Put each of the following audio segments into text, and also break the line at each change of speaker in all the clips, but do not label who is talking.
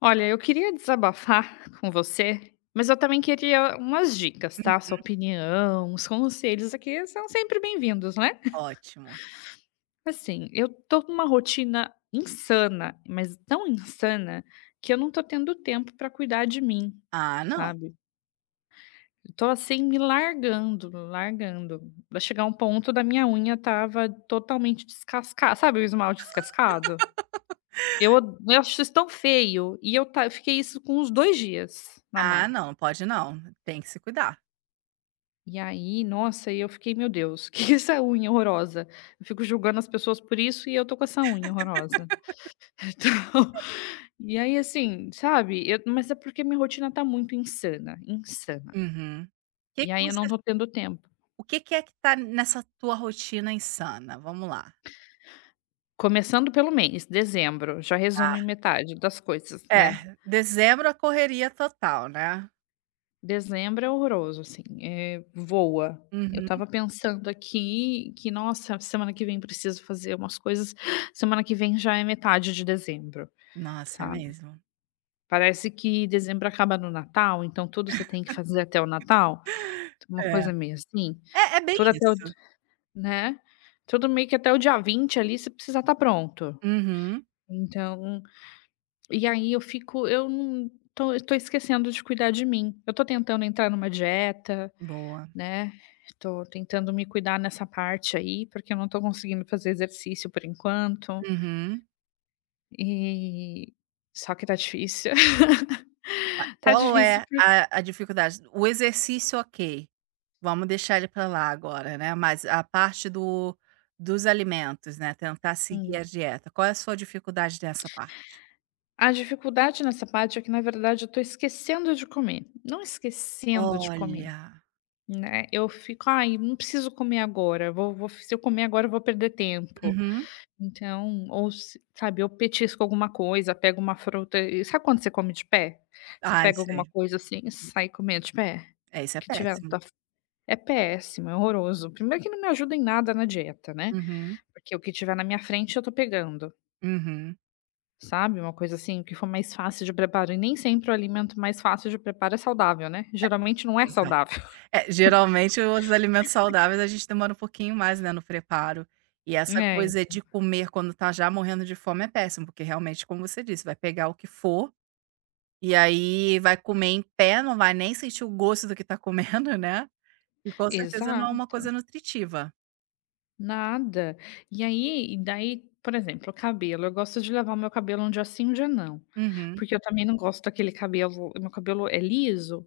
Olha, eu queria desabafar com você, mas eu também queria umas dicas, tá? Sua
Uhum,
opinião, os conselhos aqui são sempre bem-vindos, né?
ótimo.
Assim, eu tô numa rotina insana, mas tão insana que eu não tô tendo tempo pra cuidar de mim,
Ah não,
sabe? Eu tô assim me largando, largando. Vai chegar um ponto da minha unha tava totalmente descascada, sabe o esmalte descascado? Eu acho isso tão feio e eu fiquei isso com uns 2 dias na
ah
mão.
não, pode não, tem que se cuidar.
E aí, nossa, e eu fiquei: "Meu Deus, que é essa unha horrorosa". Eu fico julgando as pessoas por isso e eu tô com essa unha horrorosa. Então, e aí, assim, sabe, eu mas é porque minha rotina tá muito insana, insana.
Uhum.
E
Que
aí eu
você
não tô tendo tempo.
O que que é que tá nessa tua rotina insana? Vamos lá.
Começando pelo mês, dezembro, já
Ah,
resume metade das coisas, né.
é, dezembro a correria total, né.
Dezembro é horroroso, assim, voa. Eu
Uhum.
tava pensando aqui que, nossa, semana que vem preciso fazer umas coisas, semana que vem já é metade de dezembro,
Nossa, é
sabe.
mesmo.
Parece que dezembro acaba no Natal, então tudo você tem que fazer até o Natal, uma
É.
coisa meio assim,
É bem
tudo até o
isso.
né, tudo meio que até o dia 20 ali você precisa estar pronto.
Uhum.
Então, e aí eu fico eu não tô eu tô esquecendo de cuidar de mim. Eu tô tentando entrar numa dieta,
Boa.
né, tô tentando me cuidar nessa parte aí, porque eu não tô conseguindo fazer exercício por enquanto,
Uhum.
e só que tá difícil.
Ma
Tá
qual
difícil
é
porque
a dificuldade? O exercício, ok, vamos deixar ele para lá agora, né, mas a parte do dos alimentos, né, tentar seguir a dieta, qual é a sua dificuldade nessa parte?
A dificuldade nessa parte é que, na verdade, eu tô esquecendo de comer. Não esquecendo de comer,
Olha.
né, eu fico: "Ai, não preciso comer agora, vou vou se eu comer agora eu vou perder tempo".
Uhum.
Então ou se sabe, eu petisco alguma coisa, pego uma fruta e sabe quando você come de pé? Você
Ah,
pega
isso é,
alguma coisa, assim, e sai comendo de pé,
É, isso é
que tiver na
péssimo.
tua f é péssimo, é horroroso. Primeiro que não me ajuda em nada na dieta, né,
Uhum,
porque o que tiver na minha frente eu tô pegando.
uhum,
Sabe, uma coisa assim que for mais fácil de preparo e nem sempre o alimento mais fácil de preparo é saudável, né, geralmente não é
exato.
saudável.
É, geralmente os alimentos saudáveis a gente demora um pouquinho mais, né, no preparo. E essa
É,
coisa de comer quando tá já morrendo de fome é péssimo, porque realmente, como você disse, vai pegar o que for. E aí vai comer em pé, não vai nem sentir o gosto do que tá comendo, né, e com certeza
exa
não é uma coisa nutritiva.
nada. E daí, por exemplo, o cabelo, eu gosto de lavar o meu cabelo um dia sim, um dia não,
Uhum,
porque eu também não gosto daquele cabelo. Meu cabelo é liso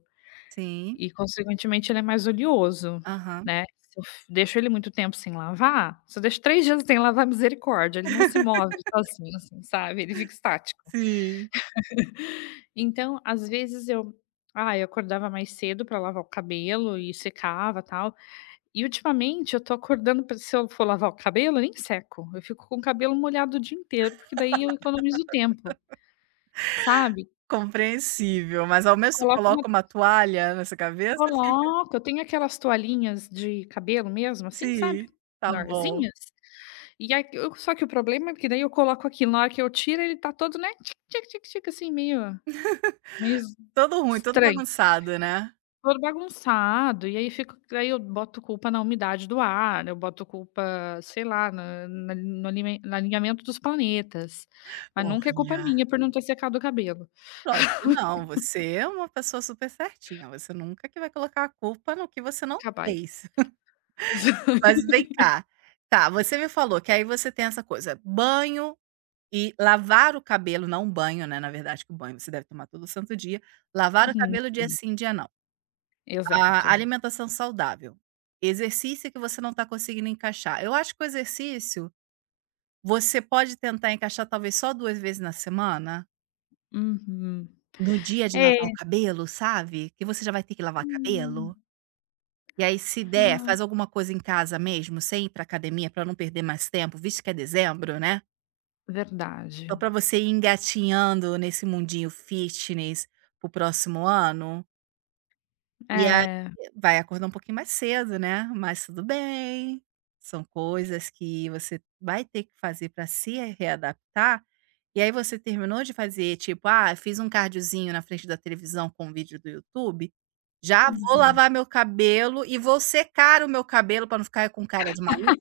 sim,
e consequentemente ele é mais oleoso,
aham.
né, se eu f deixo ele muito tempo sem lavar, se eu deixo 3 dias sem lavar misericórdia, ele não se move sozinho assim, sabe, ele fica estático.
Sim,
Então, às vezes eu acordava mais cedo para lavar o cabelo e secava, tal. E ultimamente eu tô acordando pra se eu for lavar o cabelo, eu nem seco, eu fico com o cabelo molhado o dia inteiro, porque daí eu economizo tempo, sabe.
compreensível, mas ao menos tu
Coloco uma
coloca uma toalha nessa cabeça, fica
Coloco, eu tenho aquelas toalhinhas de cabelo mesmo, assim, sabe,
sim, tá bom.
menorzinhas, e aí eu só que o problema é que daí eu coloco aqui na hora que eu tiro ele tá todo, né, tic tic tic tic, assim, meio
Todo ruim, todo
estranho.
bagunçado, né.
Todo bagunçado, e aí fico aí eu boto culpa na umidade do ar, eu boto culpa, sei lá, na na no alimen no alinhamento dos planetas, mas nunca é culpa
Olha,
minha por não ter secado o cabelo.
lógico que não, você é uma pessoa super certinha, você nunca que vai colocar a culpa no que você não
Capaz.
fez. Mas vem cá, tá, você me falou que aí você tem essa coisa, banho. E lavar o cabelo, não um banho, né, na verdade, que o banho você deve tomar todo santo dia. Lavar o
Uhum,
cabelo dia
sim,
sim, dia não. A
exato.
alimentação saudável, exercício que você não está conseguindo encaixar. Eu acho que o exercício, você pode tentar encaixar talvez só 2 vezes na semana,
Uhum.
no dia de lavar o
É.
cabelo, sabe, que você já vai ter que lavar
Hum.
cabelo. E aí se der,
Ah,
faz alguma coisa em casa mesmo, sem ir pra academia para não perder mais tempo, visto que é dezembro, né.
verdade.
Só para você ir engatinhando nesse mundinho fitness pro próximo ano, e aí
É.
vai acordar um pouquinho mais cedo, né, mas tudo bem, são coisas que você vai ter que fazer para se readaptar, e aí você terminou de fazer, tipo: "Ah, fiz um cardiozinho na frente da televisão com um vídeo do YouTube, já vou
Uhum.
lavar meu cabelo e vou secar o meu cabelo para não ficar com cara de maluca".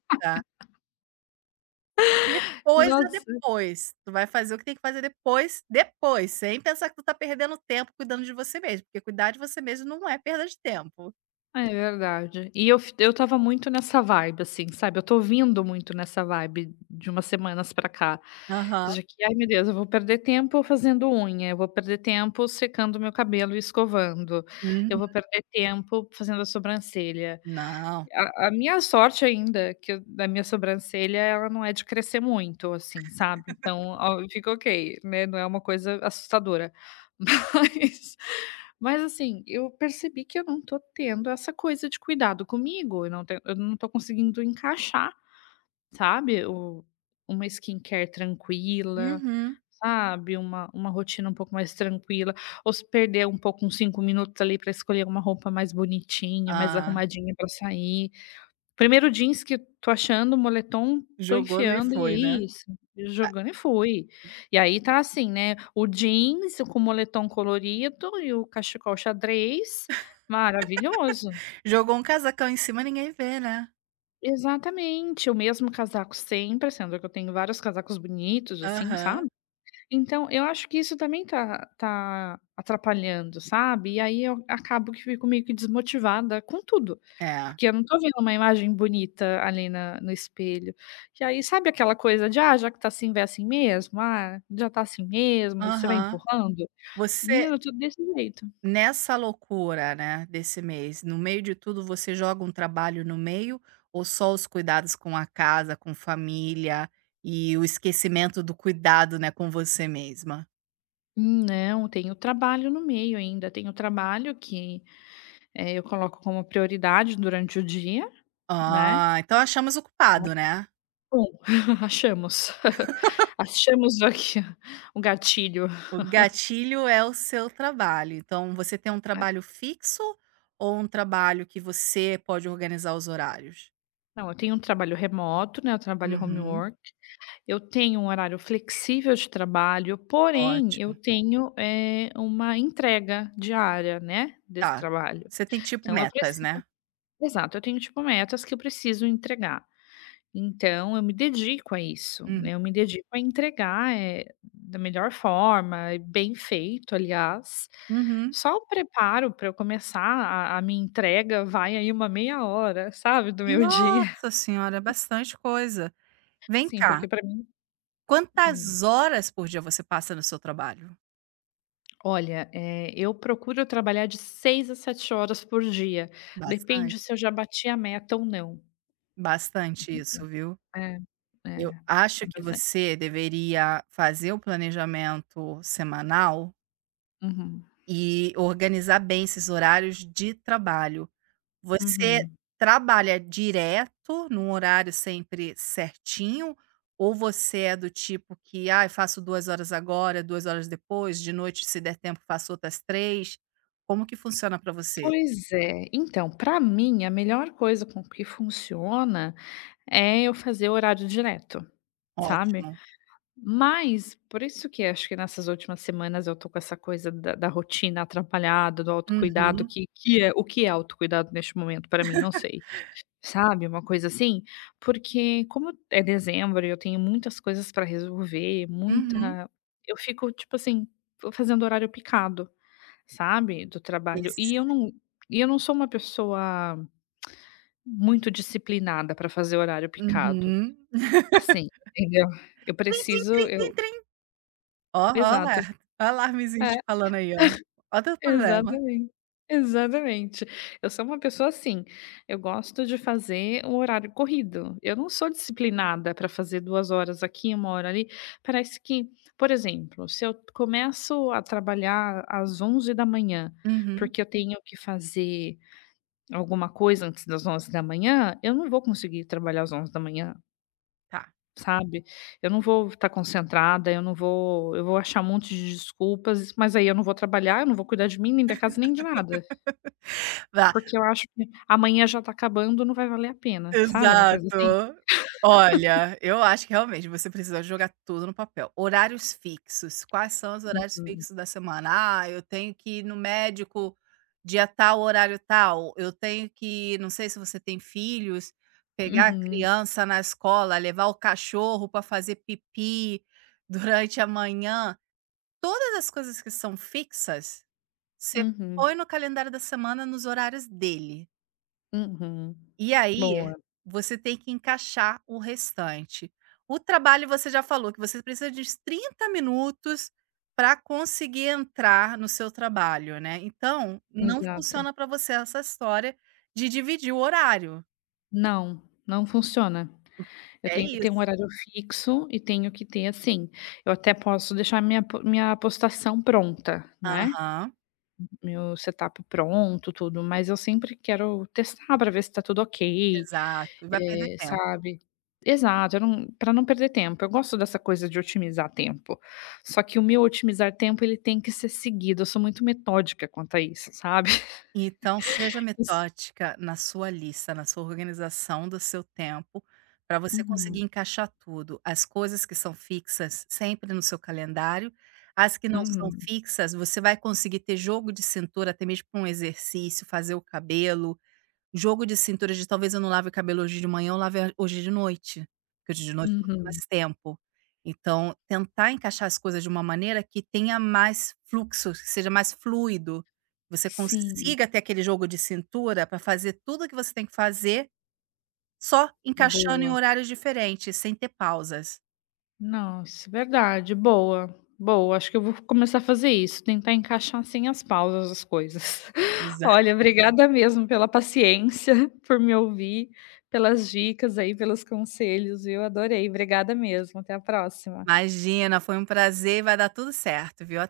Depois é
Nossa.
depois. Tu vai fazer o que tem que fazer depois, depois, sem pensar que tu tá perdendo tempo cuidando de você mesmo, porque cuidar de você mesmo não é perda de tempo.
Ah, é verdade. E eu estava muito nessa vibe, assim, sabe, eu estou vindo muito nessa vibe de umas semanas pra cá,
Aham.
já que: "Ai, meu Deus, eu vou perder tempo fazendo unha, eu vou perder tempo secando meu cabelo e escovando, eu
Uhum.
vou perder tempo fazendo a sobrancelha".
Não.
A minha sorte ainda, que eu da minha sobrancelha, ela não é de crescer muito, assim, sabe, então, ó, fica ok, né, não é uma coisa assustadora. Mas mas, assim, eu percebi que eu não tô tendo essa coisa de cuidado comigo, eu não tô conseguindo encaixar, sabe, o uma skincare tranquila,
Uhum.
sabe, uma rotina um pouco mais tranquila, ou se perder um pouco uns 5 minutos ali pra escolher uma roupa mais bonitinha, mais
Ah,
arrumadinha pra sair. Primeiro jeans que tô achando, moletom tô
jogou e
enfiando e
foi, né.
é isso,
Ah,
jogando e fui. E aí tá assim, né, o jeans com o moletom colorido e o cachecol xadrez, maravilhoso.
jogou um casacão em cima, ninguém vê, né.
Exatamente, o mesmo casaco sempre, sendo que eu tenho vários casacos bonitos, assim,
Aham.
sabe. Então, eu acho que isso também tá atrapalhando, sabe. E aí eu acabo que fico meio que desmotivada com tudo,
É.
porque eu não tô vendo uma imagem bonita ali na no espelho. E aí, sabe aquela coisa de: "Ah, já que tá assim, vai assim mesmo. Ah, já tá assim mesmo", você vai
Aham.
empurrando.
Você
Menina, eu tô desse jeito.
Nessa loucura, né, desse mês, no meio de tudo, você joga um trabalho no meio ou só os cuidados com a casa, com família e o esquecimento do cuidado, né, com você mesma?
Não, tem o trabalho no meio ainda. Tem o trabalho que, eu coloco como prioridade durante o dia, né.
Ah, então achamos o culpado, né?
Bom, achamos. Achamos aqui um gatilho.
O gatilho é o seu trabalho. Então você tem um
É.
trabalho fixo ou um trabalho que você pode organizar os horários?
Não, eu tenho um trabalho remoto, né, eu trabalho home
Uhum,
work, eu tenho um horário flexível de trabalho, porém eu
ótimo.
tenho, uma entrega diária, né, desse
Tá.
trabalho.
Você tem tipo
Então eu
metas,
preciso
né?
Exato, eu tenho, tipo, metas que eu preciso entregar. Então eu me dedico a isso,
Uhum.
né, eu me dedico a entregar, da melhor forma e bem feito, aliás.
Uhum.
Só o preparo para eu começar a minha entrega vai aí uma meia hora, sabe, do meu dia.
Nossa senhora, é bastante coisa. Vem
Sim,
cá,
porque para mim hum,
quantas horas por dia você passa no seu trabalho?
olha, eu procuro trabalhar de 6 a 7 horas por dia, depende
Bastante?
se eu já bati a meta ou não.
Bastante isso,
Entendeu?
viu.
É, é,
Eu acho
é
que
bastante.
você deveria fazer o planejamento semanal
Uhum,
e organizar bem esses horários de trabalho. Você
uhum.
trabalha direto, num horário sempre certinho, ou você é do tipo que: "Ai, faço 2 horas agora, 2 horas depois, de noite, se der tempo, faço outras 3? Como que funciona para você?
Pois é. Então, para mim, a melhor coisa com que funciona é eu fazer horário direto, sabe.
Ótimo.
Mas, por isso que acho que nessas últimas semanas eu tô com essa coisa da rotina atrapalhada, do autocuidado,
Uhum,
que é o que é autocuidado neste momento para mim? Não sei. Sabe, uma coisa assim? Porque como é dezembro e eu tenho muitas coisas para resolver,
uhum.
muita eu fico, tipo assim, fazendo horário picado. Sabe, do trabalho.
Isso.
E eu não sou uma pessoa muito disciplinada para fazer horário picado,
Uhum.
assim, entendeu. Eu
Trim, trim,
preciso
trim,
eu
trim, trim. Ó,
Exato.
alerta, ó o alarmezinho
É,
te falando aí, ó. Ó teu problema.
exatamente. Exatamente. Eu sou uma pessoa assim, eu gosto de fazer um horário corrido. Eu não sou disciplinada para fazer 2 horas aqui, uma hora ali. Parece que, por exemplo, se eu começo a trabalhar às 11 da manhã
Uhum,
porque eu tenho que fazer alguma coisa antes das 11 da manhã, eu não vou conseguir trabalhar às 11 da manhã,
tá.
sabe. Eu não vou estar concentrada, eu não vou eu vou achar um monte de desculpas, mas aí eu não vou trabalhar, eu não vou cuidar de mim, nem da casa, nem de nada,
Vai.
porque eu acho que amanhã já está acabando, não vai valer a pena, sabe, uma coisa
Exato.
assim?
Olha, eu acho que realmente você precisa jogar tudo no papel. Horários fixos, quais são os horários
Uhum.
fixos da semana? "Ah, eu tenho que ir no médico dia tal, horário tal, eu tenho que", não sei se você tem filhos, "pegar a
Uhum.
criança na escola, levar o cachorro para fazer pipi durante a manhã". Todas as coisas que são fixas, você
Uhum.
põe no calendário da semana nos horários dele.
Uhum.
E aí,
Boa.
você tem que encaixar o restante. O trabalho você já falou que você precisa de uns 30 minutos para conseguir entrar no seu trabalho, né, então não
Exato.
funciona para você essa história de dividir o horário.
Não, não funciona. Eu
É
tenho que ter um
isso.
horário fixo e tenho que ter, assim, eu até posso deixar minha postação pronta, né,
Aham,
meu setup pronto, tudo, mas eu sempre quero testar para ver se tá tudo ok,
exato, vai perder tempo.
sabe. Exato, eu não pra não perder tempo, eu gosto dessa coisa de otimizar tempo, só que o meu otimizar tempo ele tem que ser seguido, eu sou muito metódica quanto a isso, sabe.
Então seja
Isso.
metódica na sua lista, na sua organização do seu tempo, para você conseguir
Uhum,
encaixar tudo. As coisas que são fixas sempre no seu calendário, as que não são
uhum,
fixas, você vai conseguir ter jogo de cintura, até mesmo para um exercício, fazer o cabelo. Jogo de cintura de talvez eu não lave o cabelo hoje de manhã, eu lave a hoje de noite, porque hoje de noite eu vou ter mais
uhum.
tempo. Então, tentar encaixar as coisas de uma maneira que tenha mais fluxo, que seja mais fluido, você
Sim,
consiga ter aquele jogo de cintura para fazer tudo o que você tem que fazer, só encaixando em
boa.
horários diferentes, sem ter pausas.
Nossa, verdade, boa, boa. Acho que eu vou começar a fazer isso, tentar encaixar sem as pausas as coisas.
Exa
Olha, obrigada mesmo pela paciência, por me ouvir, pelas dicas aí, pelos conselhos, viu? Adorei, obrigada mesmo. Até a próxima.
Imagina, foi um prazer e vai dar tudo certo, viu?